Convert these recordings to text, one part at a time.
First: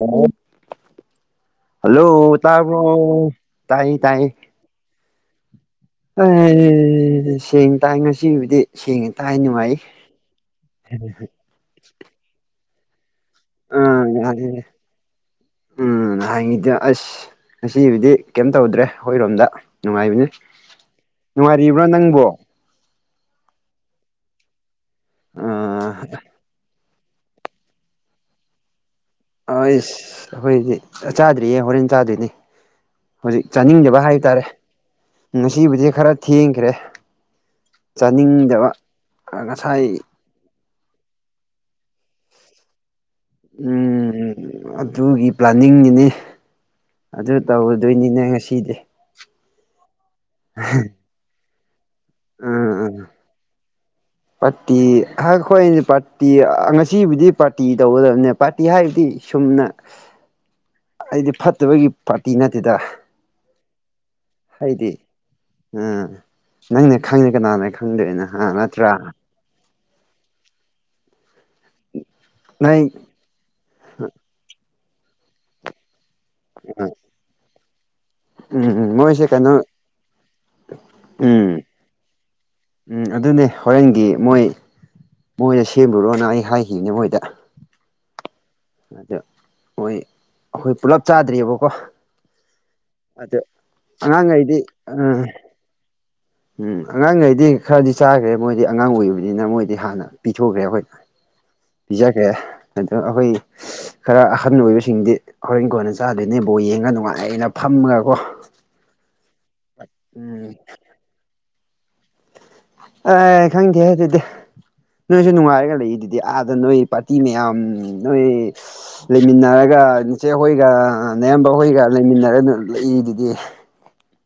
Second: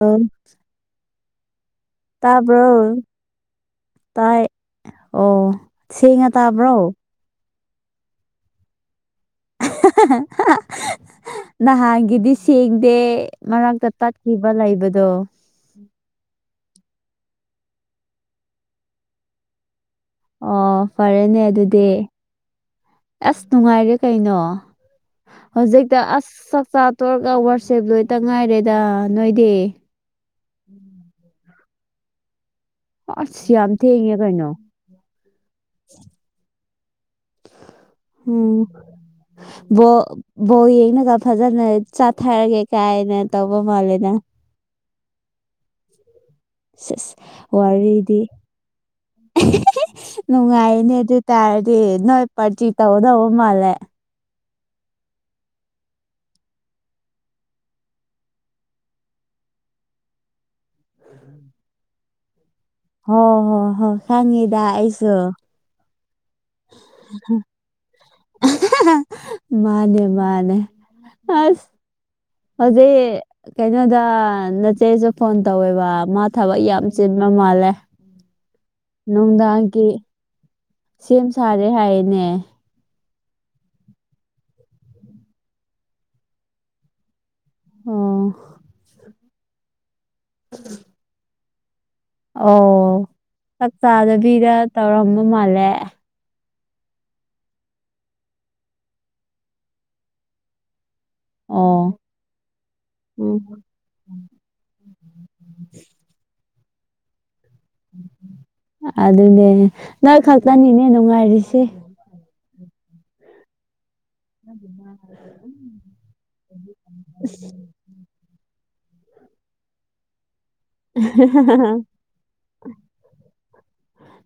ꯑꯣ ꯑꯪ ꯍꯜꯂꯣ! ꯇꯥꯕ꯭ꯔꯣ ꯇꯥꯏꯌꯦ ꯇꯥꯏꯌꯦ ꯇꯥꯏ ꯑꯣ ꯁꯦꯡꯅ ꯇꯥꯕ꯭ꯔꯣ ꯑꯦ ꯁꯦꯡ ꯇꯥꯏ ꯉꯁꯤꯕꯨꯗꯤ ꯁꯦꯡꯉꯦ ꯇꯥꯏ ꯅꯨꯡꯉꯥꯏ ꯅꯍꯥꯟꯒꯤꯗꯤ ꯁꯦꯡꯗꯦ ꯃꯔꯛꯇ ꯑꯥ ꯇꯠꯈꯤꯕ ꯌꯥꯔꯦꯅꯦ ꯂꯩꯕꯗꯣ꯫ ꯎꯝ ꯅꯍꯥꯟꯒꯤꯗꯤ ꯑꯁ ꯉꯁꯤꯕꯨꯗꯤ ꯀꯩꯝ ꯇꯧꯗ꯭ꯔꯦ ꯑꯩꯈꯣꯏꯔꯣꯝꯗ ꯅꯨꯡꯉꯥꯏꯕꯅꯤ ꯑꯣ ꯐꯔꯦꯅꯦ ꯅꯨꯡꯉꯥꯏꯔꯤꯕ꯭ꯔꯥ ꯑꯗꯨꯗꯤ ꯅꯪꯕꯣ? ꯑꯁ ꯅꯨꯡꯉꯥꯏꯔꯦ ꯀꯩꯅꯣ ꯑꯥ ꯍꯧꯖꯤꯛꯇ ꯑꯁ ꯆꯥꯛꯆꯥ ꯇꯣꯛꯔꯒ ꯋꯥꯔꯁꯤꯞ ꯂꯣꯏꯇ ꯉꯥꯏꯔꯦꯗ ꯅꯣꯏꯗꯤ ꯑꯩꯁ ꯑꯩꯈꯣꯏꯗꯤ ꯆꯥꯗ꯭ꯔꯤꯌꯦ ꯍꯣꯔꯦꯟ ꯆꯥꯗꯣꯏꯅꯦ ꯍꯧꯖꯤꯛ ꯑꯁ ꯌꯥꯝ ꯆꯥꯅꯤꯡꯗꯕ ꯊꯦꯡꯉꯦ ꯍꯥꯏꯇꯥꯔꯦ ꯀꯩꯅꯣ ꯉꯁꯤꯕꯨꯗꯤ ꯈꯔ ꯊꯦꯡꯈ꯭ꯔꯦ꯫ ꯎꯝ ꯆꯥꯅꯤꯡꯗꯕ ꯑ ꯉꯁꯥꯏ ꯕꯣꯜ ꯕꯣꯜ ꯌꯦꯡꯉꯒ ꯐꯖꯅ ꯆꯥꯊꯔꯒꯦ ꯀꯥꯏꯅ ꯇꯧꯕ ꯃꯥꯜꯂꯦꯅ ꯎꯝ ꯑꯗꯨꯒꯤ ꯄ꯭ꯂꯥꯅꯤꯡꯅꯤꯅꯦ ꯁꯤꯁ ꯑꯗꯨ ꯇꯧꯔꯗꯣꯏꯅꯤꯅꯦ ꯋꯥꯔꯤꯗꯤ ꯉꯁꯤꯗꯤ ꯅꯨꯡꯉꯥꯏꯅꯦ ꯑꯗꯨ ꯇꯔꯗꯤ ꯅꯣꯏ ꯄꯥꯔꯇꯤ ꯎꯝ ꯎꯝ ꯇꯧꯗꯧꯕ ꯃꯥꯜꯂꯦ ꯄꯥꯔꯇꯤ ꯑꯍꯈꯣꯏ ꯄꯥꯔꯇꯤ ꯉꯁꯤꯕꯨꯗꯤ ꯄꯥꯔꯇꯤ ꯇꯧꯒꯗꯕꯅꯦꯕ ꯄꯥꯔꯇꯤ ꯍꯥꯏꯕꯗꯤ ꯁꯨꯝꯅ ꯍꯥꯏꯗꯤ ꯐꯠꯇꯕꯒꯤ ꯄꯥꯔꯇꯤ ꯅꯠꯇꯦꯗ ꯍꯣ ꯍꯣ ꯍꯣ ꯈꯪꯉꯦꯗꯥ ꯍꯥꯏꯗꯤ ꯑꯩꯁꯨ ꯎꯝ ꯅꯪꯅ ꯈꯪꯅꯤ ꯀꯅꯥꯅ ꯈꯪꯗꯣꯏꯅꯣ ꯍꯥ ꯅꯠꯇ꯭ꯔꯥ ꯃꯥꯅꯦ ꯃꯥꯅꯦ ꯑꯁ ꯅꯣꯏ ꯐꯖꯩꯌꯦ ꯀꯩꯅꯣꯗ ꯅꯆꯦꯁꯨ ꯐꯣꯟ ꯇꯧꯋꯦꯕ ꯃꯥ ꯊꯕꯛ ꯌꯥꯝ ꯆꯤꯟꯕ ꯃꯥꯜꯂꯦ꯫ ꯎꯝ ꯎꯝ ꯃꯣꯏꯁꯦ ꯀꯩꯅꯣ ꯅꯨꯡꯗꯥꯡꯀꯤ ꯁꯦꯝ ꯎꯝ ꯁꯥꯔꯦ ꯍꯥꯏꯌꯦꯅꯦ ꯎꯝ ꯑꯗꯨꯅꯦ ꯍꯣꯔꯦꯟꯒꯤ ꯃꯣꯏ ꯃꯣꯏꯗ ꯁꯦꯝꯂꯨꯔꯣꯅ ꯑꯩ ꯍꯥꯏꯈꯤꯕꯅꯦ ꯃꯣꯏꯗ꯫ ꯑꯣ ꯑꯗꯣ ꯃꯣꯏ ꯑꯩꯈꯣꯏ ꯄꯨꯂꯞ ꯆꯥꯗ꯭ꯔꯤꯑꯦꯕꯀꯣ ꯑꯣ ꯆꯥꯛ ꯆꯥꯗꯕꯤꯗ ꯑꯉꯥꯡꯈꯩꯗꯤ ꯎꯝ ꯇꯧꯔꯝꯕ ꯃꯥꯜꯂꯦ꯫ ꯎꯝ ꯑꯉꯥꯡꯈꯩꯗꯤ ꯈꯔꯗꯤ ꯆꯥꯈ꯭ꯔꯦ ꯃꯣꯏꯗꯤ ꯑꯉꯥꯡ ꯑꯣꯏꯕꯅꯤꯅ ꯃꯣꯏꯗꯤ ꯍꯥꯟꯅ ꯄꯤꯊꯣꯛꯈ꯭ꯔꯦ ꯑꯩꯈꯣꯏꯅ ꯑꯣ ꯄꯤꯖꯈ꯭ꯔꯦ ꯑꯗꯣ ꯑꯩꯈꯣꯏ ꯎꯝ ꯈꯔ ꯑꯍꯜ ꯑꯣꯏꯕꯁꯤꯡꯗꯤ ꯍꯣꯔꯦꯟ ꯀꯣꯟꯅ ꯆꯥꯗꯣꯏꯅꯦ ꯕꯣꯜ ꯌꯦꯡꯉ ꯅꯨꯡꯉꯥꯏꯅ ꯐꯝꯃꯒꯀꯣ꯫ ꯑꯗꯨꯅꯦ ꯅꯣꯏ ꯎꯝ ꯈꯛꯇꯅꯤꯅꯦ ꯅꯨꯡꯉꯥꯏꯔꯤꯁꯦ꯫ ꯑꯦ ꯈꯪꯗꯦꯍꯦ ꯑꯗꯨꯗꯤ ꯅꯣꯏꯁꯨ ꯅꯨꯡꯉꯥꯏꯔꯒ ꯂꯩ ꯌꯤꯗꯨꯗꯤ ꯑꯥꯗ ꯅꯣꯏ ꯄꯥꯔꯇꯤ ꯃꯌꯥꯝ ꯅꯣꯏ ꯂꯩꯃꯤꯟꯅꯔꯒ ꯅꯆꯦ ꯍꯣꯏꯒ ꯅꯌꯥꯝꯕ ꯍꯣꯏꯒ ꯂꯩꯃꯤꯟꯅꯔꯒ ꯂꯩꯗꯨꯗꯤ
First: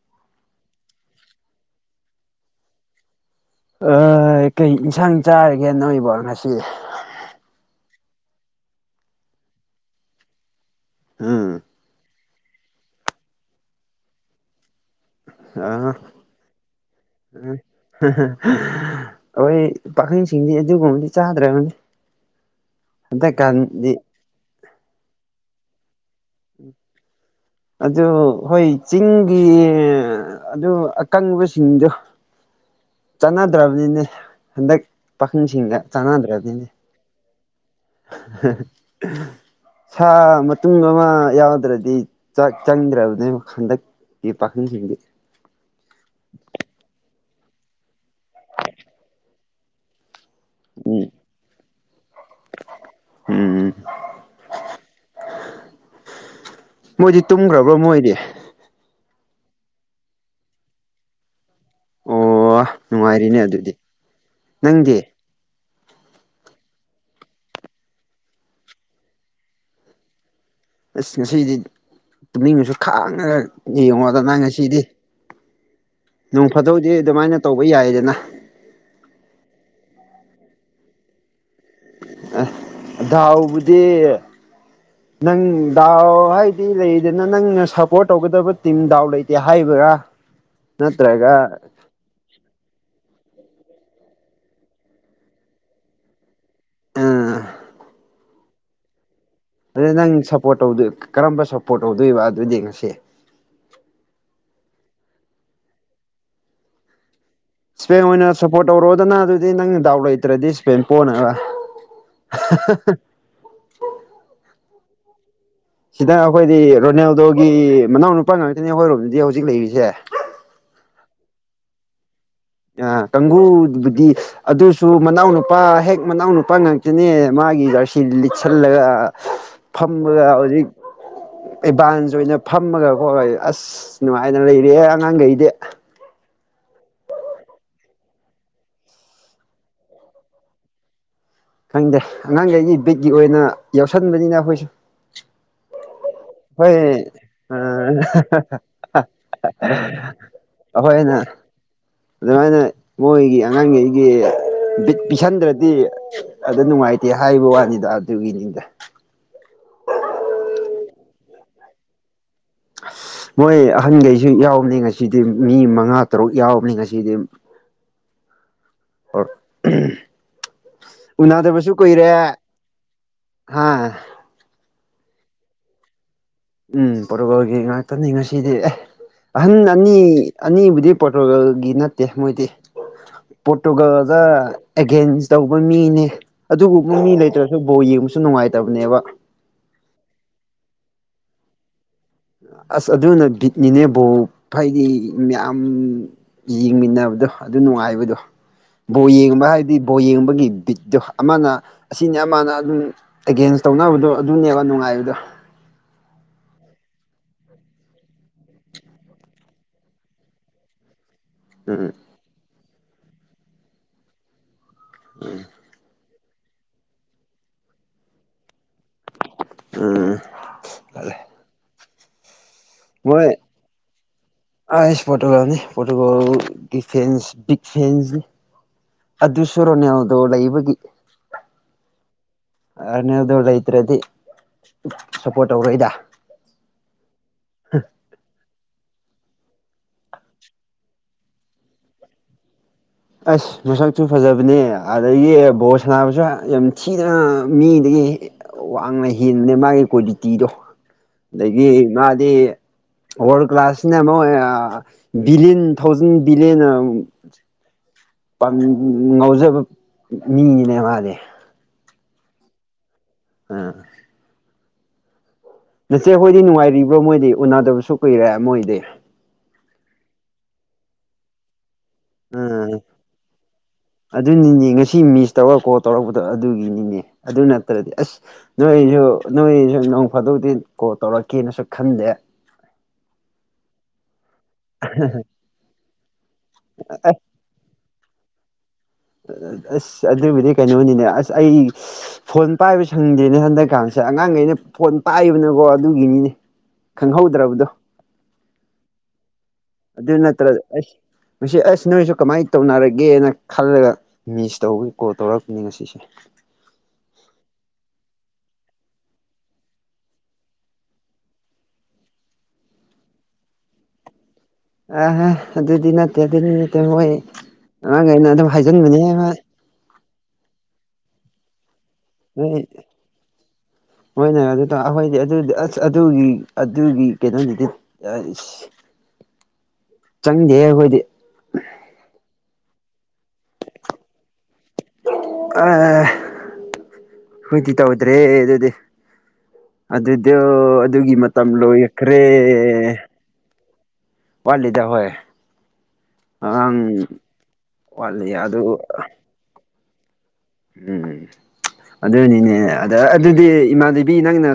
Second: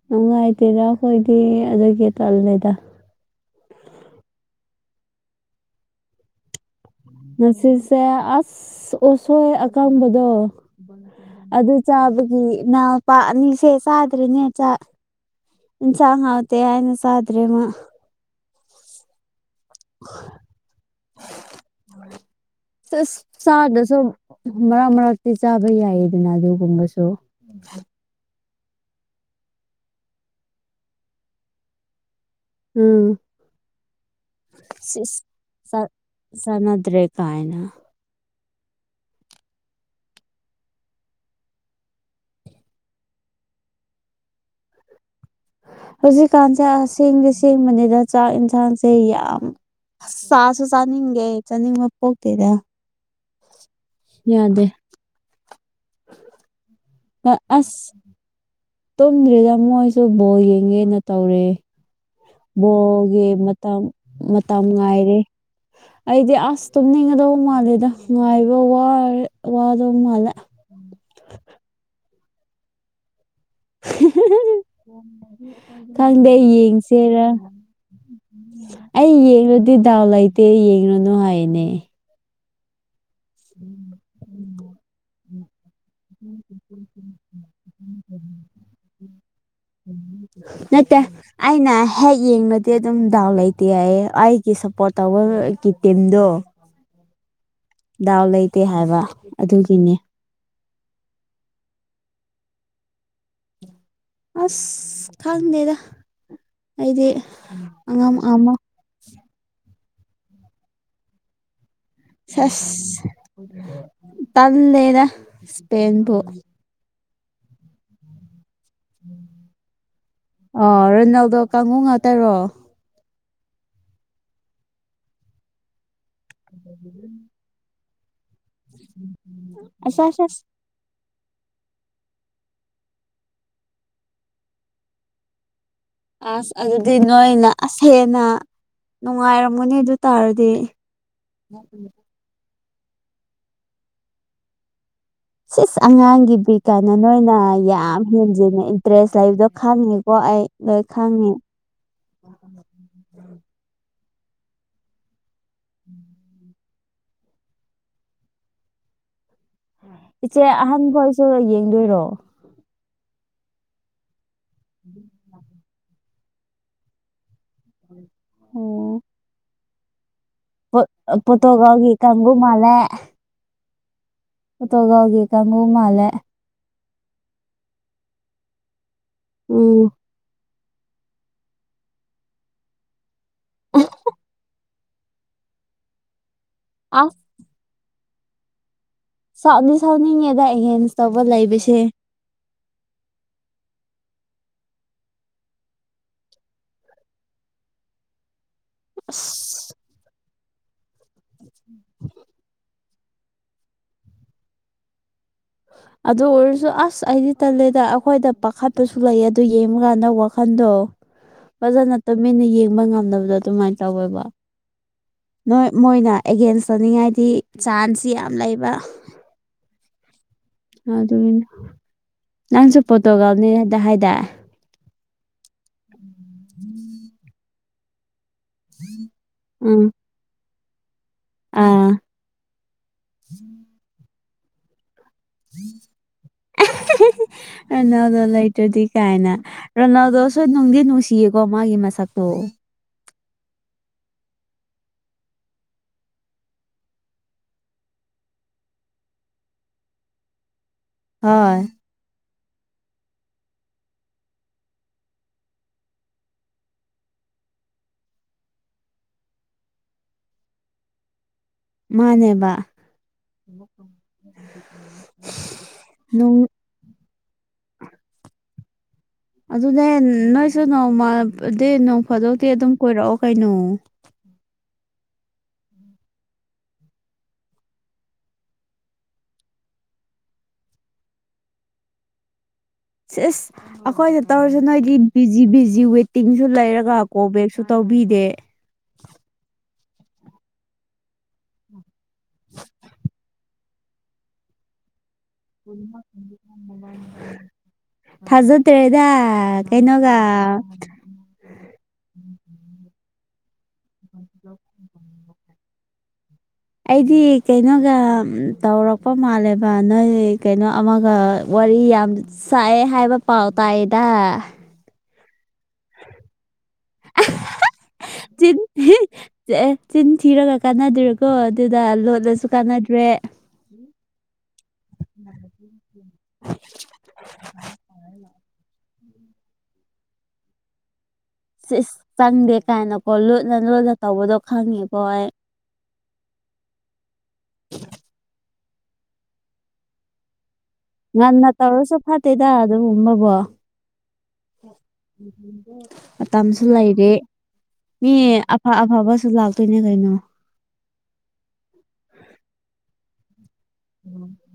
ꯅꯨꯡꯉꯥꯏꯇꯦꯗ ꯑꯩꯈꯣꯏꯗꯤ ꯑꯗꯨꯒꯤ ꯇꯜꯂꯦꯗ ꯑ ꯀꯩ ꯏꯟꯁꯥꯡ ꯆꯥꯔꯒꯦ ꯅꯧꯏꯕꯣ ꯉꯁꯤ ꯉꯁꯤꯁꯦ ꯑꯁ ꯎꯁꯣꯏ ꯑꯀꯪꯕꯗꯣ ꯎꯝ ꯑꯗꯨ ꯆꯥꯕꯒꯤ ꯏꯅꯥꯎꯄꯥ ꯑꯅꯤꯁꯦ ꯆꯥꯗ꯭ꯔꯤꯅꯦ ꯆꯥꯛ ꯑ ꯏꯟꯁꯥꯡ ꯍꯥꯎꯇꯦ ꯍꯥꯏꯅ ꯆꯥꯗ꯭ꯔꯦ ꯃꯥ ꯑꯈꯣꯏ ꯄꯥꯈꯪꯁꯤꯡꯗꯤ ꯑꯗꯨꯒꯨꯝꯕꯗꯤ ꯆꯥꯗ꯭ꯔꯕꯅꯤ ꯑꯁ ꯍꯟꯗꯛꯀꯥꯟꯗꯤ ꯆꯥꯗ꯭ꯔꯁꯨ ꯃꯔꯛ ꯃꯔꯛꯇꯤ ꯆꯥꯕ ꯌꯥꯏꯌꯦꯗꯅ ꯑꯗꯨꯒꯨꯝꯕꯁꯨ ꯑꯗꯨ ꯍꯣꯏ ꯆꯤꯡꯒꯤ ꯑꯗꯨ ꯑꯀꯪꯕꯁꯤꯡꯗꯨ ꯎꯝ ꯆꯥꯟꯅꯗ꯭ꯔꯕꯅꯤꯅꯦ ꯍꯟꯗꯛ ꯁꯤꯁ ꯄꯥꯈꯪꯁꯤꯡꯒ ꯆꯥꯟꯅꯗ꯭ꯔꯕꯅꯤꯅꯦ ꯇꯥꯏꯅꯥ ꯁꯥ ꯃꯇꯨꯝ ꯑꯃ ꯌꯥꯎꯗ꯭ꯔꯗꯤ ꯆꯥꯛ ꯆꯪꯗ꯭ꯔꯕꯅꯦꯕ ꯍꯟꯗꯛ ꯀꯤ ꯄꯥꯈꯪꯁꯤꯡꯗꯤ ꯍꯧꯖꯤꯛꯀꯥꯟꯁꯦ ꯑꯁꯦꯡꯗꯤ ꯁꯦꯡꯕꯅꯤꯗ ꯆꯥꯛ ꯌꯦꯟꯁꯥꯡꯁꯦ ꯌꯥꯝ ꯑꯁ ꯆꯥꯁꯨ ꯎꯝ ꯆꯅꯤꯡꯗꯦ ꯆꯅꯤꯡꯕ ꯄꯣꯛꯇꯦꯗ ꯎꯝ ꯌꯥꯗꯦ ꯃꯣꯏꯗꯤ ꯇꯨꯝꯈ꯭ꯔꯕ꯭ꯔꯣ ꯑꯁ ꯃꯣꯏꯗꯤ ꯇꯨꯝꯗ꯭ꯔꯤꯗ ꯃꯣꯏꯁꯨ ꯕꯣꯜ ꯌꯦꯡꯒꯦꯅ ꯇꯧꯔꯦ ꯑꯣ ꯕꯣꯜꯒꯤ ꯅꯨꯡꯉꯥꯏꯔꯤꯅꯦ ꯑꯗꯨꯗꯤ ꯃꯇꯝ ꯃꯇꯝ ꯅꯪꯗꯤ ꯉꯥꯏꯔꯤ ꯑꯩꯗꯤ ꯑꯁ ꯇꯨꯝꯅꯤꯡꯒꯗꯧ ꯃꯥꯜꯂꯦꯗ ꯉꯥꯏꯕ ꯋꯥꯔꯦ ꯋꯥꯗꯧ ꯃꯥꯜꯂꯦ ꯑꯁ ꯉꯁꯤꯗꯤ ꯇꯨꯝꯅꯤꯡꯉꯁꯨ ꯈꯥꯡꯉꯒ ꯌꯦꯡꯉꯣꯗꯅ ꯉꯁꯤꯗꯤ ꯈꯪꯗꯦ ꯅꯣꯡ ꯐꯥꯗꯣꯛꯗꯤ ꯌꯦꯡꯁꯦꯔ ꯑꯗꯨꯃꯥꯏꯅ ꯇꯧꯕ ꯌꯥꯏꯗꯅ ꯑꯩ ꯌꯦꯡꯂꯗꯤ ꯗꯥꯎ ꯂꯩꯇꯦ ꯌꯦꯡꯂꯨꯅꯨ ꯍꯥꯏꯅꯦ ꯑ ꯗꯥꯎꯕꯨꯗꯤ ꯅꯪ ꯗꯥꯎ ꯍꯥꯏꯗꯤ ꯂꯩꯗꯅ ꯅꯪꯅ ꯁꯞꯄꯣꯔꯠ ꯇꯧꯒꯗꯕ ꯇꯤꯝ ꯗꯥꯎ ꯂꯩꯇꯦ ꯍꯥꯏꯕ꯭ꯔꯥ ꯅꯠꯇꯦ ꯅꯠꯇ꯭ꯔꯒ ꯑꯩꯅ ꯍꯦꯛ ꯌꯦꯡꯂꯗꯤ ꯑꯗꯨꯝ ꯗꯥꯎ ꯂꯩꯇꯦ ꯍꯥꯏꯍꯦ ꯑꯩꯒꯤ ꯁꯞꯄꯣꯔꯠ ꯇꯧꯕꯒ ꯒꯤ ꯇꯤꯝꯗꯣ ꯗꯥꯎ ꯂꯩꯇꯦ ꯍꯥꯏꯕ ꯑꯗꯨꯗꯤ ꯑꯗꯨꯒꯤꯅꯦ ꯅꯪ ꯁꯞꯄꯣꯔꯠ ꯇꯧꯗꯣꯏ ꯀꯔꯝꯕ ꯁꯞꯄꯣꯔꯠ ꯇꯧꯗꯣꯏꯕ ꯑꯗꯨꯗꯤ ꯉꯁꯤ ꯑꯁ ꯈꯪꯗꯦꯗ ꯑꯩꯗꯤ ꯁ꯭ꯄꯦꯟ ꯑꯉꯝ ꯑꯣꯏꯅ ꯑꯃ ꯁꯞꯄꯣꯔꯠ ꯇꯧꯔꯣꯗꯅ ꯑꯗꯨꯗꯤ ꯅꯪꯅ ꯗꯥꯎ ꯂꯩꯇ꯭ꯔꯗꯤ ꯁ꯭ꯄꯦꯟ ꯄꯣꯅꯕ ꯁꯦꯁ ꯇꯜꯂꯦꯗ ꯁꯤꯗ ꯏꯁꯄꯦꯟꯕꯨ ꯑꯈꯣꯏꯗꯤ ꯔꯣꯅꯦꯜꯗꯣꯒꯤ ꯃꯅꯥꯎ ꯅꯨꯄꯥ ꯉꯥꯛꯇꯅꯤ ꯑꯩꯈꯣꯏꯔꯣꯝꯗꯗꯤ ꯍꯧꯖꯤꯛ ꯂꯩꯔꯤꯁꯦ ꯑꯣ ꯔꯣꯅꯦꯜꯗꯣ ꯀꯥꯡꯒꯨ ꯉꯥꯛꯇꯔꯣ ꯑ ꯀꯥꯡꯒꯨꯕꯨꯗꯤ ꯑꯗꯨꯁꯨ ꯃꯅꯥꯎ ꯅꯨꯄꯥ ꯍꯦꯛ ꯃꯅꯥꯎ ꯅꯨꯄꯥ ꯉꯥꯛꯇꯅꯦ ꯃꯥꯒꯤ ꯖꯥꯔꯁꯤ ꯂꯤꯠꯁꯜꯂꯒ ꯑꯁ ꯑꯁ ꯐꯝꯃꯒ ꯑꯁ ꯍꯧꯖꯤꯛ ꯑꯦꯠꯚꯥꯟꯁ ꯑꯣꯏꯅ ꯐꯝꯃꯒ ꯈꯣꯏ ꯑꯁ ꯅꯨꯡꯉꯥꯏꯅ ꯂꯩꯔꯤ ꯍꯦ ꯑꯉꯥꯡꯒꯩꯗꯤ ꯑꯁ ꯑꯗꯨꯗꯤ ꯅꯣꯏꯅ ꯑꯁ ꯍꯦꯟꯅ ꯅꯨꯡꯉꯥꯏꯔꯝꯒꯅꯤ ꯑꯗꯨ ꯇꯥꯔꯗꯤ ꯈꯪꯗꯦ ꯑꯉꯥꯡꯒꯩꯒꯤ ꯕꯤꯠꯀꯤ ꯑꯣꯏꯅ ꯌꯥꯎꯁꯟꯕꯅꯤꯗ ꯑꯩꯈꯣꯏꯁꯨ ꯁꯤꯁ ꯑꯉꯥꯡꯒꯤ ꯄꯤ ꯍꯣꯏ ꯀꯥꯟꯅ ꯅꯣꯏꯅ ꯑ ꯌꯥꯝ ꯍꯦꯟꯖꯤꯟꯅ ꯏꯟꯇꯔꯦꯁ ꯂꯩꯕꯗꯣ ꯈꯪꯉꯦꯀꯣ ꯑꯩ ꯂꯣꯏ ꯑꯩꯈꯣꯏꯅ ꯈꯪꯉꯦ ꯑꯗꯨꯃꯥꯏꯅ ꯃꯣꯏꯒꯤ ꯑꯉꯥꯡꯒꯩꯒꯤ ꯕꯤꯠ ꯄꯤꯁꯟꯗ꯭ꯔꯗꯤ ꯑꯗꯨ ꯅꯨꯡꯉꯥꯏꯇꯦ ꯍꯥꯏꯕ ꯋꯥꯅꯤꯗ ꯑꯗꯨꯒꯤꯅꯤꯗ ꯏꯆꯦ ꯑꯍꯥꯟ ꯈꯣꯏꯁꯨ ꯌꯦꯡꯗꯣꯏꯔꯣ [unintelligible] ꯃꯣꯏ ꯑꯍꯟꯒꯩꯁꯨ ꯌꯥꯎꯕꯅꯤ ꯉꯁꯤꯗꯤ ꯃꯤ ꯃꯉꯥ ꯇꯔꯨꯛ ꯌꯥꯎꯕꯅꯤ ꯉꯁꯤꯗꯤ [unintelligible] ꯑꯣ ꯑꯣꯛ [unintelligible] ꯄꯣꯠ ꯑ ꯄꯣꯠꯇꯨꯒꯜꯒꯤ ꯀꯪꯒꯨ ꯃꯥꯜꯂꯦ ꯍꯥꯥ ꯄꯣꯇꯨꯒꯜꯒꯤ ꯀꯪꯉꯨ ꯃꯥꯂꯦ ꯎꯝ ꯄꯣꯔꯇꯨꯒꯜꯒꯤ ꯉꯥꯛꯇꯅꯤ ꯉꯁꯤꯗꯤ ꯑꯦ ꯑꯍꯟ ꯎꯝ ꯑꯅꯤ ꯑꯅꯤꯕꯨꯗꯤ ꯄꯣꯔꯇꯨꯒꯜꯒꯤ ꯅꯠꯇꯦ ꯃꯣꯏꯗꯤ ꯄꯣꯔꯇꯨꯒꯜꯗ ꯑꯦꯒꯦꯟꯁ ꯇꯧꯕ ꯃꯤꯅꯦ ꯑꯗꯨꯕꯨ [unintelligible] ꯃꯤ ꯑꯁ ꯂꯩꯇ꯭ꯔꯁꯨ ꯕꯣꯜ ꯌꯦꯡꯕꯁꯨ ꯅꯨꯡꯉꯥꯏꯇꯕꯅꯦꯕ ꯁꯥꯎꯗꯤ ꯁꯥꯎꯅꯤꯡꯉꯦꯕ ꯑꯦꯒꯦꯟꯁ ꯇꯧꯕ ꯂꯩꯕꯁꯦ ꯑꯁ ꯑꯗꯨꯅ ꯕꯤꯠꯅꯤꯅꯦ ꯕꯣꯜ ꯐꯥꯏꯒꯤ ꯌꯥꯝ ꯌꯦꯡꯃꯤꯟꯅꯕꯗꯣ ꯑꯗꯨ ꯅꯨꯡꯉꯥꯏꯕꯗꯣ ꯕꯣ ꯌꯦꯡꯕ ꯑꯁ ꯍꯥꯏꯗꯤ ꯕꯣ ꯌꯦꯡꯕꯒꯤ ꯕꯤꯠꯇꯣ ꯑꯃꯅ ꯑꯁꯤꯅꯤ ꯑꯃꯅ ꯑꯗꯨꯅꯤ ꯑꯦꯒꯦꯟꯁ ꯇꯧꯅꯕꯗꯣ ꯑꯗꯨꯅꯦꯕ ꯅꯨꯡꯉꯥꯏꯕꯗꯣ ꯑꯗꯨ ꯑꯣꯏꯔꯁꯨ ꯑꯁ ꯑꯩꯗꯤ ꯇꯜꯂꯦꯗ ꯑꯈꯣꯏꯗ ꯄꯥꯈꯠꯄꯁꯨ ꯂꯩꯌꯦ ꯑꯗꯨ ꯌꯦꯡꯕꯀꯥꯟꯗ ꯋꯥꯈꯟꯗꯣ [unintelligible] ꯐꯖꯅ ꯇꯨꯃꯤꯟꯅ ꯌꯦꯡꯕ ꯉꯝꯗꯕꯗꯣ ꯑꯗꯨꯃꯥꯏ ꯇꯧꯋꯦꯕ [unintelligible] ꯎꯝ ꯃꯣꯏ ꯃꯣꯏꯅ ꯑꯦꯒꯦꯟꯁ ꯇꯧꯅꯤꯡꯉꯥꯏꯗꯤ ꯆꯥꯟꯁꯁꯤ ꯌꯥꯝ ꯂꯩꯕ ꯑꯥ ꯑꯗꯨꯅꯤ ꯅꯪꯁꯨ ꯃꯣꯏ ꯄꯣꯇꯣꯒꯜꯅꯦ ꯗ ꯍꯥꯏꯗꯥꯏ ꯑꯩꯁ ꯄꯣꯇꯨꯒꯜꯅꯤ ꯄꯣꯇꯨꯒꯜ ꯒꯤ ꯐꯦꯟꯁ ꯕꯤꯛ ꯐꯦꯟꯁꯅꯤ ꯑꯗꯨꯁꯨꯨ ꯎꯝ ꯔꯣꯅꯥꯜꯗꯣ ꯂꯩꯕꯒꯤ ꯑꯥ ꯑꯅꯌꯥꯗꯣ ꯂꯩꯇ꯭ꯔꯗꯤ [unintelligible] ꯁꯞꯄꯣꯠ ꯇꯧꯔꯣꯏꯗ ꯔꯣꯅꯥꯜꯗꯣ ꯂꯩꯇ꯭ꯔꯗꯤ ꯀꯥꯏꯅ ꯔꯣꯅꯥꯜꯗꯣ ꯁꯨ ꯅꯨꯡꯗꯤ ꯅꯨꯡꯁꯤꯌꯦꯀꯣ ꯃꯥꯒꯤ ꯃꯁꯛꯇꯣ [unintelligible] ꯑꯁ ꯃꯁꯛꯁꯨ ꯐꯖꯕꯅꯦ ꯑꯗꯒꯤ ꯕꯣ ꯁꯥꯟꯅꯕꯁꯨ ꯑ ꯌꯥꯝ ꯊꯤꯅ ꯃꯤꯗꯒꯤ ꯍꯦ [unintelligible] [unintelligible] ꯋꯥꯡꯅ ꯍꯦꯟꯕꯅꯦ ꯃꯥꯒꯤ ꯀ꯭ꯋꯥꯟꯇꯤꯇꯤꯗꯣ ꯍꯣꯏ ꯑꯗꯒꯤ ꯃꯥꯗꯤ ꯋꯥꯔꯜ ꯀ꯭ꯂꯥꯁꯁꯤꯅ ꯃꯣꯏ ꯑꯥ ꯑꯥ ꯑꯥ ꯕꯤꯂꯤꯌꯟ ꯊꯧꯖꯟ ꯕꯤꯂꯤꯌꯟ ꯑ [unintelligible] ꯄꯥꯝ [unintelligible] ꯉꯥꯎꯖꯕ ꯃꯤꯅꯤꯅꯦ ꯃꯥꯗꯤ ꯃꯥꯅꯦꯕ ꯑꯥ [unintelligible] ꯅꯆꯦ ꯍꯣꯏꯗꯤ ꯅꯨꯡ ꯅꯨꯡꯉꯥꯏꯔꯤꯕꯣ ꯃꯣꯏꯗꯤ ꯎꯅꯗꯕꯁꯨ ꯀꯨꯏꯔꯦ ꯃꯣꯏꯗꯤ ꯑꯗꯨꯅꯦ ꯑ ꯅꯣꯏꯁꯨ ꯅꯣꯡꯃ ꯗꯤ ꯅꯣꯡ ꯐꯥꯗꯣꯛꯇꯤ ꯑꯥ ꯑꯗꯨꯝ ꯀꯣꯏꯔꯛꯑꯣ ꯀꯩꯅꯣ ꯑꯗꯨꯅꯤꯅꯦ ꯉꯁꯤ ꯃꯤꯁ ꯇꯧꯔ ꯀꯣꯜ ꯇꯧꯔꯛꯄꯗꯣ ꯑꯗꯨꯒꯤꯅꯤꯅꯦ ꯑꯗꯨ ꯅꯠꯇ꯭ꯔꯗꯤ ꯑꯁ ꯅꯣꯏꯖꯨ ꯅꯣꯏꯖꯨ ꯅꯣꯡ ꯐꯥꯗꯣꯛꯇꯤ ꯀꯣꯜ ꯇꯧꯔꯛꯀꯦꯅꯁꯨ ꯈꯟꯗꯦ ꯁꯤꯁ ꯑꯈꯣꯏꯗ ꯇꯧꯔꯁꯨ ꯅꯣꯏꯒꯤ ꯕꯤꯖꯤ ꯕꯤꯖꯤ ꯋꯦꯇꯤꯡꯁꯨ ꯂꯩꯔꯒ ꯀꯣ ꯕꯦꯛ ꯁꯨ ꯇꯧꯕꯤꯗꯦ ꯑ ꯑ ꯑꯁ ꯑꯗꯨꯕꯨꯗꯤ ꯀꯩꯅꯣꯅꯤꯅꯦ ꯑꯁ ꯑꯩ [unintelligible] [unintelligible] ꯐꯣꯟ ꯄꯥꯏꯕ ꯁꯪꯗꯦꯅꯦ ꯍꯟꯗꯛꯀꯥꯡꯁꯦ ꯑꯉꯥꯡꯒꯩꯅ ꯐꯣꯟ ꯄꯥꯏꯕꯅ [unintelligible] ꯊꯥꯖꯗ꯭ꯔꯦꯗ ꯑꯗꯨ ꯀꯩꯅꯣꯒ ꯅꯠꯇ꯭ꯔ ꯑꯁ ꯃꯁꯤ ꯑꯁ ꯅꯣꯏꯁꯨ ꯀꯃꯥꯏ ꯇꯧꯅꯔꯒꯦꯅ ꯈꯜꯂꯒ ꯃꯤꯁ ꯇꯧꯕꯒꯤ ꯀꯣꯜ ꯇꯧꯔꯛꯄꯅꯤ ꯉꯁꯤꯁꯦ ꯑꯩꯗꯤ ꯀꯩꯅꯣꯒ ꯎꯝ ꯇꯧꯔꯛꯄ ꯃꯥꯜꯂꯦꯕ ꯅꯣꯏ ꯀꯩꯅꯣ ꯑꯃꯒ ꯋꯥꯔꯤ ꯌꯥꯝ ꯁꯥꯏꯑꯦ ꯍꯥꯏꯕ ꯄꯥꯎ ꯇꯥꯏꯗ ꯑꯍꯥ ꯑꯗꯨꯗꯤ ꯅꯠꯇꯦ ꯑꯗꯨꯗꯤ ꯅꯠꯇꯦ ꯃꯣꯏ ꯑꯉꯥꯡꯈꯩꯅ ꯑꯗꯨꯝ ꯍꯥꯏꯖꯤꯟꯕꯅꯤꯍꯦ ꯅꯣꯏ ꯆꯦ ꯆꯤꯟ ꯊꯤꯔꯒ ꯀꯥꯟꯅꯗ꯭ꯔꯦꯀꯣ ꯑꯗꯨꯗ ꯂꯣꯠ ꯅꯣꯏ ꯃꯣꯏꯅ ꯑꯗꯨꯇ ꯑꯩꯈꯣꯏꯗꯤ ꯑꯗꯨꯗꯤ ꯑꯁ ꯑꯗꯨꯒꯤ ꯑꯗꯨꯒꯤ ꯀꯩꯅꯣꯅꯤꯗꯤ ꯑꯥꯏꯁ ꯆꯪꯗꯦꯍꯦ ꯑꯩꯈꯣꯏꯗꯤ ꯁꯤꯁ ꯆꯪꯗꯦ ꯀꯥꯏꯅꯀꯣ ꯂꯣꯠꯅ ꯂꯣꯠꯅ ꯇꯧꯕꯗꯣ ꯈꯪꯉꯤꯀꯣ ꯑꯩ ꯀ ꯈꯣꯏꯗꯤ ꯇꯧꯗ꯭ꯔꯦ ꯑꯗꯨꯗꯤ ꯑꯗꯨꯗꯣ ꯑꯗꯨꯒꯤ ꯉꯟꯅ ꯃꯇꯝ ꯇꯧꯔꯁꯨ ꯐꯠꯇꯦꯗ ꯂꯣꯏꯈ꯭ꯔꯦ ꯑꯗꯨꯒꯨꯝꯕꯕꯣ ꯋꯥꯠꯂꯤꯗ ꯍꯣꯏ ꯃꯇꯝꯁꯨ ꯑꯉꯥꯡ ꯂꯩꯔꯤ ꯃꯤ ꯋꯥꯠꯂꯤ ꯑꯐ ꯑꯗꯨ ꯑꯐꯕꯁꯨ ꯂꯥꯛꯇꯣꯏꯅꯦ ꯀꯩꯅꯣ ꯎꯝ ꯑꯗꯨꯅꯤꯅꯦ ꯑꯗ ꯑꯗꯨꯗꯤ ꯏꯃꯥꯟꯅꯕꯤ ꯅꯪꯅ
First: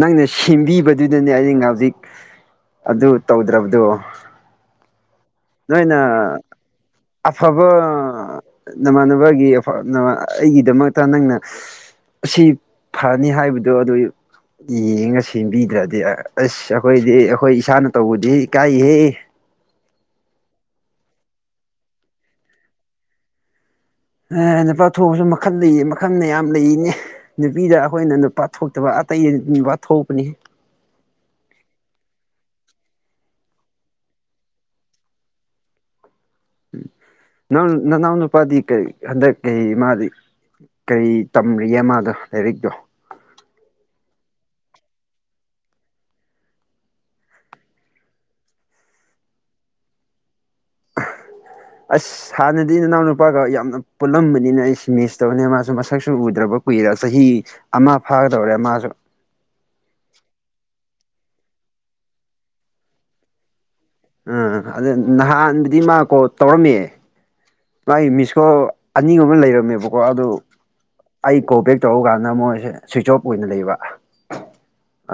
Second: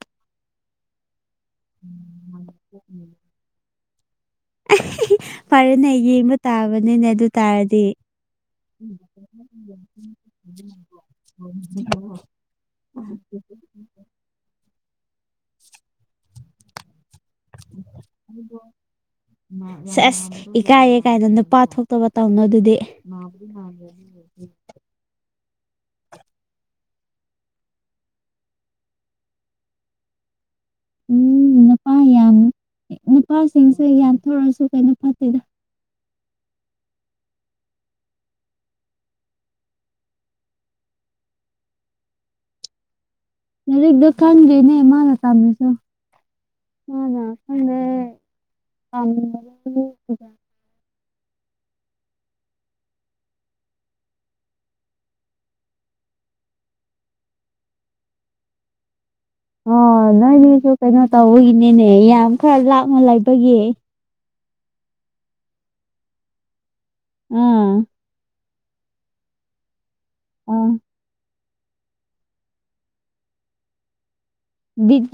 ꯅꯪꯅ ꯁꯦꯝꯕꯤꯕꯗꯨꯗꯅꯦ ꯑꯩ ꯉꯧꯖꯤꯛ ꯑꯗꯨ ꯇꯧꯗ꯭ꯔꯕꯗꯣ [unintelligible] ꯅꯣꯏꯅ ꯌꯦꯡꯕ ꯇꯥꯕꯅꯤꯅꯦ ꯑꯗꯨ ꯑꯐꯕ ꯇꯥꯔꯗꯤ ꯅꯃꯥꯟꯅꯕꯒꯤ ꯐꯅ ꯑꯩꯒꯤꯗꯃꯛꯇ ꯅꯪꯅ ꯁꯤ ꯐꯅꯤ ꯍꯥꯏꯕꯗꯣ ꯑꯗꯨ ꯌꯦꯡꯉ ꯁꯦꯝꯕꯤꯗ꯭ꯔꯗꯤ ꯑꯁ ꯑꯩꯈꯣꯏꯗꯤ ꯑꯩꯈꯣꯏ ꯏꯁꯥꯅ ꯇꯧꯕꯗꯤ ꯏꯀꯥꯏꯌꯦ ꯁꯦꯁ ꯏꯀꯥꯏꯌꯦ ꯀꯥꯏꯅ ꯅꯨꯄꯥ ꯊꯣꯛꯇꯕ ꯇꯧꯅꯣ ꯑꯗꯨꯗꯤ ꯉꯥꯄ꯭ꯔꯨꯝ ꯃꯥꯜꯂꯦ ꯑꯗꯨꯗꯣ ꯑꯥ ꯅꯨꯄꯥ ꯊꯣꯛꯑꯁꯨ ꯃꯈꯜ ꯂꯩꯌꯦ ꯃꯈꯜ ꯃꯌꯥꯝ ꯂꯩꯅꯦ ꯅꯨꯄꯤꯗ ꯑꯈꯣꯏꯅ ꯅꯨꯄꯥ ꯊꯣꯛꯇꯕ ꯑꯇꯩ ꯅꯨꯄꯥ ꯊꯣꯛꯄꯅꯤ ꯎꯝ ꯅꯨꯄꯥ ꯌꯥꯝ ꯅꯨꯄꯥꯁꯤꯡꯁꯦ ꯌꯥꯟꯊꯣꯔꯁꯨ ꯀꯩꯅꯣ ꯐꯠꯇꯦꯗ ꯅꯪ ꯅꯅꯥꯎꯅꯨꯄꯥꯗꯤ ꯀꯩ ꯍꯟꯗꯛ ꯀꯩ ꯃꯥꯗꯤ ꯀꯩ ꯇꯝꯔꯤꯒꯦ ꯃꯥꯗꯣ ꯂꯥꯏꯔꯤꯛꯇꯣ ꯂꯥꯏꯔꯤꯛꯂꯣ ꯈꯪꯗꯦꯅꯦ ꯃꯥꯅ ꯇꯥꯝꯔꯤꯗꯣ ꯃꯥꯅ ꯈꯪꯗ ꯇꯝꯂꯤꯗꯣ [unintelligible] ꯑꯁ ꯍꯥꯟꯅꯗꯤ ꯅꯅꯥꯎꯅꯨꯄꯥꯒ ꯌꯥꯝꯅ ꯄꯨꯜꯂꯝꯕꯅꯤꯅ ꯑꯩꯁꯦ ꯃꯤꯁ ꯇꯧꯅꯤ ꯃꯥꯁꯨ ꯃꯁꯛꯁꯨ ꯎꯗ꯭ꯔꯕ ꯀꯨꯏꯔ ꯆꯍꯤ ꯑꯃ ꯐꯥꯒꯗꯧꯔꯦ ꯃꯥꯁꯨ ꯑꯣ ꯅꯣꯏꯅꯤꯁꯨ ꯀꯩꯅꯣ ꯇꯧꯕꯒꯤꯅꯤꯅꯦ ꯌꯥꯝ ꯈꯔ ꯂꯥꯞꯅ ꯂꯩꯕꯒꯤ ꯑꯥ ꯑꯗꯨ ꯅꯍꯥꯟꯕꯨꯗꯤ ꯃꯥ ꯀꯣꯜ ꯇꯧꯔꯝꯃꯦ ꯑꯥ ꯃꯥꯒꯤ ꯃꯤꯁꯀꯣꯜ ꯑꯅꯤꯒꯨꯝꯕ ꯂꯩꯔꯝꯃꯦꯕꯀꯣ ꯑꯗꯨ ꯑꯥ ꯑꯩ ꯀꯣꯜꯕꯦꯛ ꯇꯧ ꯀꯥꯟꯗ ꯃꯣꯏꯁꯦ ꯁ꯭ꯋꯤꯁ ꯑꯣꯐ ꯑꯣꯏꯅ ꯂꯩꯕ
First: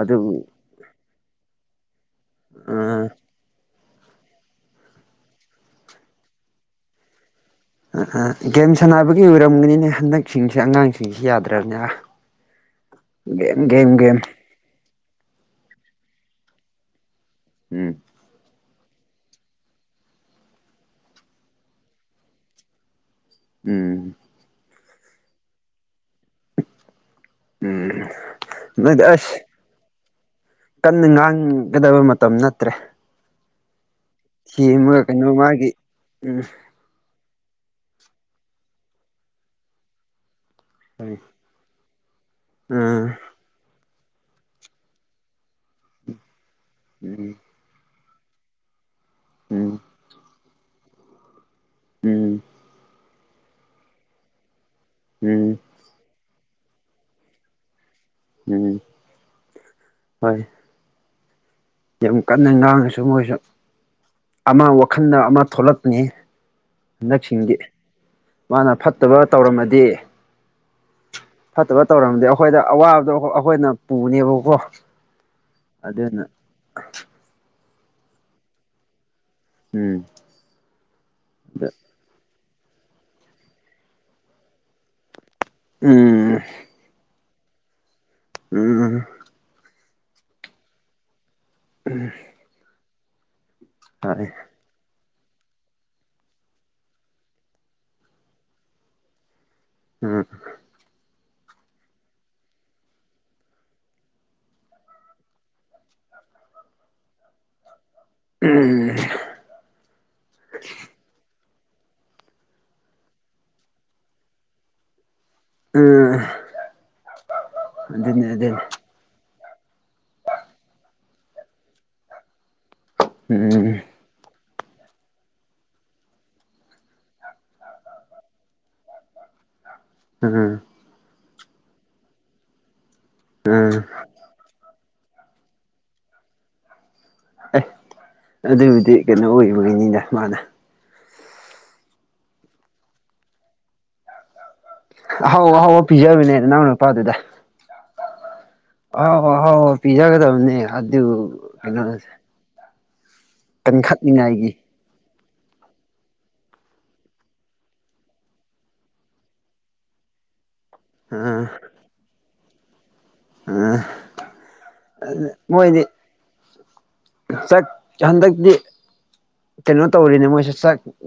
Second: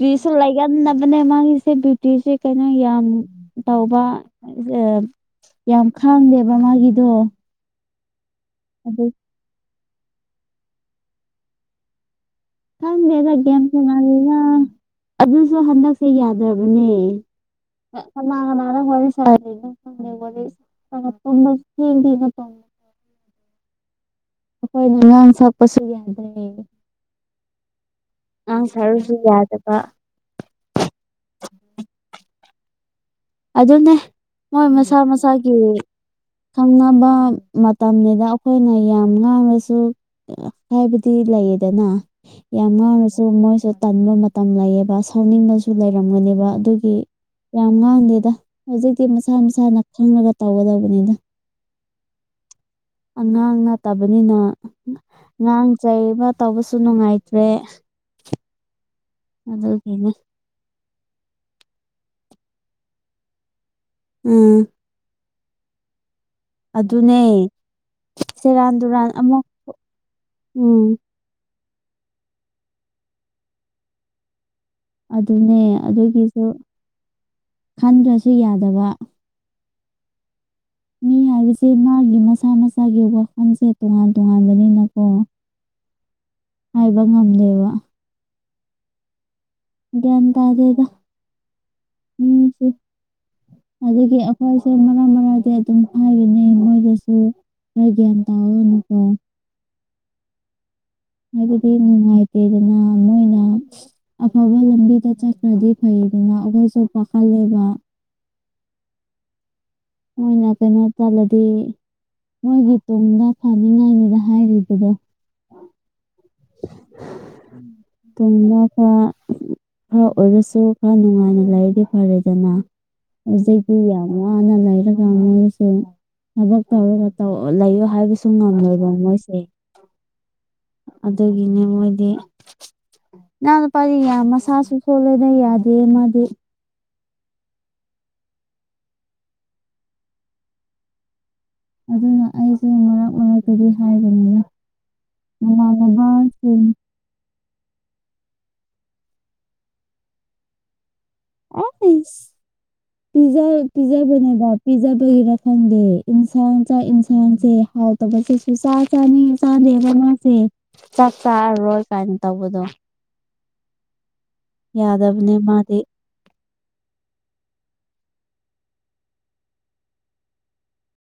ꯑꯗꯨ ꯂꯩꯒꯟꯗꯕꯅꯦ ꯃꯥꯒꯤꯁꯦ ꯕꯌꯨꯇꯤꯁꯦ ꯀꯩꯅꯣ ꯑꯥ ꯌꯥꯝ ꯇꯧꯕ ꯑ ꯌꯥꯝ ꯈꯥꯡꯗꯦꯕ ꯃꯥꯒꯤꯗꯣ ꯑꯍꯥ ꯒꯦꯝ ꯑꯗꯨ ꯁꯥꯟꯅꯕꯒꯤ ꯑꯣꯏꯔꯝꯒꯅꯤꯅꯦ ꯍꯟꯗꯛꯁꯤꯡꯁꯤ ꯑꯉꯥꯡꯁꯤꯡꯁꯤ ꯌꯥꯗ꯭ꯔꯕꯅꯤ ꯈꯪꯗꯦꯗꯥ ꯒꯦꯝ ꯁꯥꯟꯅꯔꯤꯔꯥ ꯑꯗꯨꯁꯨ ꯍꯟꯗꯛꯁꯦ ꯌꯥꯗ꯭ꯔꯕꯅꯦ ꯎꯝ ꯀꯅꯥ ꯀꯅꯥꯒ ꯋꯥꯔꯤ ꯁꯥꯔꯤꯅꯣ ꯈꯪꯗꯦ ꯋꯥꯔꯤ ꯁꯥꯟꯅ ꯇꯨꯝꯕ ꯊꯦꯡ ꯊꯦꯡꯅ ꯇꯨꯝꯃꯦ ꯎꯝ ꯑꯈꯣꯏꯅ ꯉꯥꯡ ꯁꯛꯄꯁꯨ ꯌꯥꯗ꯭ꯔꯦ ꯎꯝ ꯉꯥꯡ ꯅꯣꯏꯗꯤ ꯁꯛꯔꯁꯨ ꯑꯁ ꯌꯥꯗꯕ ꯀꯟꯅ ꯉꯥꯡꯒꯗꯕ ꯃꯇꯝ ꯅꯠꯇ꯭ꯔꯦ ꯑꯗꯨꯅꯦ ꯃꯣꯏ ꯃꯁꯥ ꯊꯦꯝꯃꯒ ꯀꯩꯅꯣ ꯃꯁꯥꯒꯤ ꯃꯥꯒꯤ ꯎꯝ ꯈꯪꯅꯕ ꯃꯇꯝꯅꯦꯗꯥ ꯑꯩꯈꯣꯏꯅ ꯌꯥꯝ ꯉꯥꯡꯉꯁꯨ ꯍꯥꯏꯕꯗꯤ ꯎꯝ ꯂꯩꯌꯦꯗꯅ ꯌꯥꯝ ꯉꯥꯡꯔꯥꯁꯨ ꯎꯝ ꯃꯣꯏꯁꯨ ꯇꯟꯕ ꯃꯇꯝ ꯂꯩꯌꯦꯕ ꯁꯥꯎꯅꯤꯡꯕꯁꯨ ꯂꯩꯔꯝꯒꯅꯦꯕ ꯑꯗꯨꯒꯤ ꯌꯥꯝ ꯉꯥꯡꯗꯦ ꯍꯧꯖꯤꯛꯇꯤ ꯃꯁꯥ ꯎꯝ ꯃꯁꯥꯅꯥ ꯈꯪꯉꯒ ꯇꯧꯒꯗꯧꯕꯅꯤꯗꯥ ꯎꯝ ꯑꯉꯥꯡ ꯅꯠꯇꯕꯅꯤꯅ ꯎꯝ ꯎꯝ ꯑꯉꯥꯡ ꯆꯩꯩꯕ ꯇꯧꯕꯁꯨ ꯅꯨꯡꯉꯥꯏꯇ꯭ꯔꯦ ꯎꯝ ꯑꯗꯨꯗꯒꯤꯅꯦ ꯍꯣꯏ ꯌꯥꯝ ꯀꯟꯅ ꯉꯥꯡꯉꯁꯨ ꯃꯣꯏꯁꯨ ꯑꯃ ꯎꯝ ꯋꯥꯈꯜꯗ ꯑꯃ ꯊꯣꯛꯂꯛꯄꯅꯤ ꯑꯗꯨꯅꯦ ꯍꯟꯗꯛꯁꯤꯡꯗꯤ ꯃꯥꯅ ꯁꯦꯔꯥꯟ ꯇꯨꯔꯥꯟ ꯐꯠꯇꯕ ꯑꯃꯨꯛ ꯇꯧꯔꯝꯃꯗꯤ ꯎꯝ ꯐꯠꯇꯕ ꯇꯧꯔꯝꯗꯤ ꯑꯩꯈꯣꯏꯗ ꯑꯋꯥꯕꯗꯣ ꯑꯩꯈꯣꯏꯅ ꯄꯨꯅꯦꯕꯀꯣ ꯑꯗꯨꯅꯦ ꯑꯗꯨꯅ ꯑꯗꯨꯒꯤꯁꯨ ꯈꯟꯗ꯭ꯔꯥꯁꯨ ꯌꯥꯗꯕ ꯎꯝ ꯃꯤ ꯍꯥꯏꯕꯁꯦ ꯃꯥꯒꯤ ꯃꯁꯥ ꯃꯁꯥꯒꯤ ꯋꯥꯈꯜꯁꯦ ꯇꯣꯉꯥꯟ ꯇꯣꯉꯥꯟꯕꯅꯤꯅꯀꯣ ꯎꯝ ꯍꯥꯏꯕ ꯉꯝꯗꯦꯕ ꯎꯝ ꯒꯌ꯭ꯥꯟ ꯇꯥꯗꯦꯗ ꯎꯝ ꯑꯗꯒꯤ ꯑꯩꯈꯣꯏ ꯑꯣ ꯃꯔꯥꯛ ꯃꯔꯥꯛꯗꯤ ꯑꯗꯨꯝ ꯍꯥꯏꯕꯅꯦ ꯃꯣꯏꯗꯁꯨ ꯈꯔ ꯒ꯭ꯌꯥꯟ ꯇꯥꯑꯣꯅꯀꯣ ꯑꯥ ꯍꯥꯏꯕꯗꯤ ꯅꯨꯡꯉꯥꯏꯇꯦꯗꯅ ꯃꯣꯏꯅ ꯑꯐꯕ ꯂꯝꯕꯤꯗ ꯆꯠꯈ꯭ꯔꯗꯤ ꯐꯩꯌꯦꯗꯅ ꯑꯩꯈꯣꯏꯁꯨ ꯄꯥꯈꯠꯂꯦꯕ ꯎꯝ ꯃꯣꯏꯅ ꯀꯩꯅꯣ ꯇꯜꯂꯗꯤ ꯃꯣꯏꯒꯤ ꯇꯨꯡꯗ ꯐꯅꯤꯡꯉꯥꯏꯅꯤꯗ ꯍꯥꯏꯔꯤꯕꯗꯣ ꯎꯝ ꯑꯗꯨꯅꯦ ꯀꯩꯅꯣ ꯑꯗꯨꯅꯦ ꯈꯔꯥ ꯈꯔ ꯑꯣꯏꯔꯁꯨ ꯈꯔ ꯅꯨꯡꯉꯥꯏꯅ ꯂꯩꯥꯏꯔꯗꯤ ꯐꯔꯦꯗꯅ ꯍꯧꯖꯤꯛꯗꯤ ꯎꯝ ꯌꯥꯝ ꯋꯥꯅ [inaudible] ꯂꯩꯔꯒ ꯃꯣꯏꯁꯨ ꯊꯕꯛ ꯇꯧꯔꯒ ꯇꯧ ꯂꯩꯌꯣ ꯍꯥꯏꯕꯁꯨ ꯉꯝꯃꯣꯏꯕ ꯃꯣꯏꯁꯦ ꯎꯝ ꯍꯨꯝ ꯑꯗꯨꯒꯤꯅꯦ ꯃꯣꯏꯗꯤ ꯅꯪ ꯎꯝ ꯅꯨꯄꯥꯗꯤ ꯌꯥꯝ ꯃꯁꯥꯁꯨ ꯁꯣꯜꯂꯦꯗꯥ ꯌꯥꯗꯦ ꯃꯥꯗꯤ ꯑꯦ ꯑꯗꯨꯕꯨꯗꯤ ꯀꯩꯅꯣ ꯑꯣꯏꯕꯒꯤꯅꯤꯗꯥ ꯃꯥꯗꯨ ꯑꯗꯨꯅ ꯑꯩꯁꯨ ꯃꯔꯛ ꯃꯔꯛ ꯇꯗꯤ ꯍꯥꯏꯕꯅꯤꯅ ꯃꯥꯃꯥꯟꯅꯥꯕꯥꯁꯤꯡ ꯐꯥꯗꯦꯗꯥ ꯑꯥꯍꯥꯎ ꯑꯥꯍꯥꯎꯕꯥ ꯄꯤꯖꯥꯒꯗꯕꯅꯦ ꯑꯗꯨ ꯑꯉꯥꯡꯁꯦ ꯄꯤꯖꯥ ꯄꯤꯖꯥꯕꯅꯦꯕꯥ ꯄꯤꯖꯕꯒꯤꯔꯥ ꯈꯪꯗꯦ ꯏꯟꯁꯥꯡ ꯆꯥꯛ ꯏꯟꯁꯥꯡꯁꯦ ꯍꯥꯎꯇꯥꯕꯁꯤꯁꯨ ꯆꯥꯛ ꯆꯥꯅꯤꯡ ꯆꯥꯗꯦꯕ ꯃꯥꯁꯦ ꯆꯥꯛ ꯑ ꯆꯥꯔꯔꯣꯏ ꯀꯥꯏꯅ ꯇꯧꯕꯗꯣ ꯑ ꯌꯥꯗꯕꯅꯦ ꯃꯥꯗꯤ ꯆꯛ ꯍꯟꯗꯛꯇꯤ ꯀꯩꯅꯣ ꯇꯧꯔꯦꯅꯦ ꯃꯣꯏꯁꯦ ꯆꯛ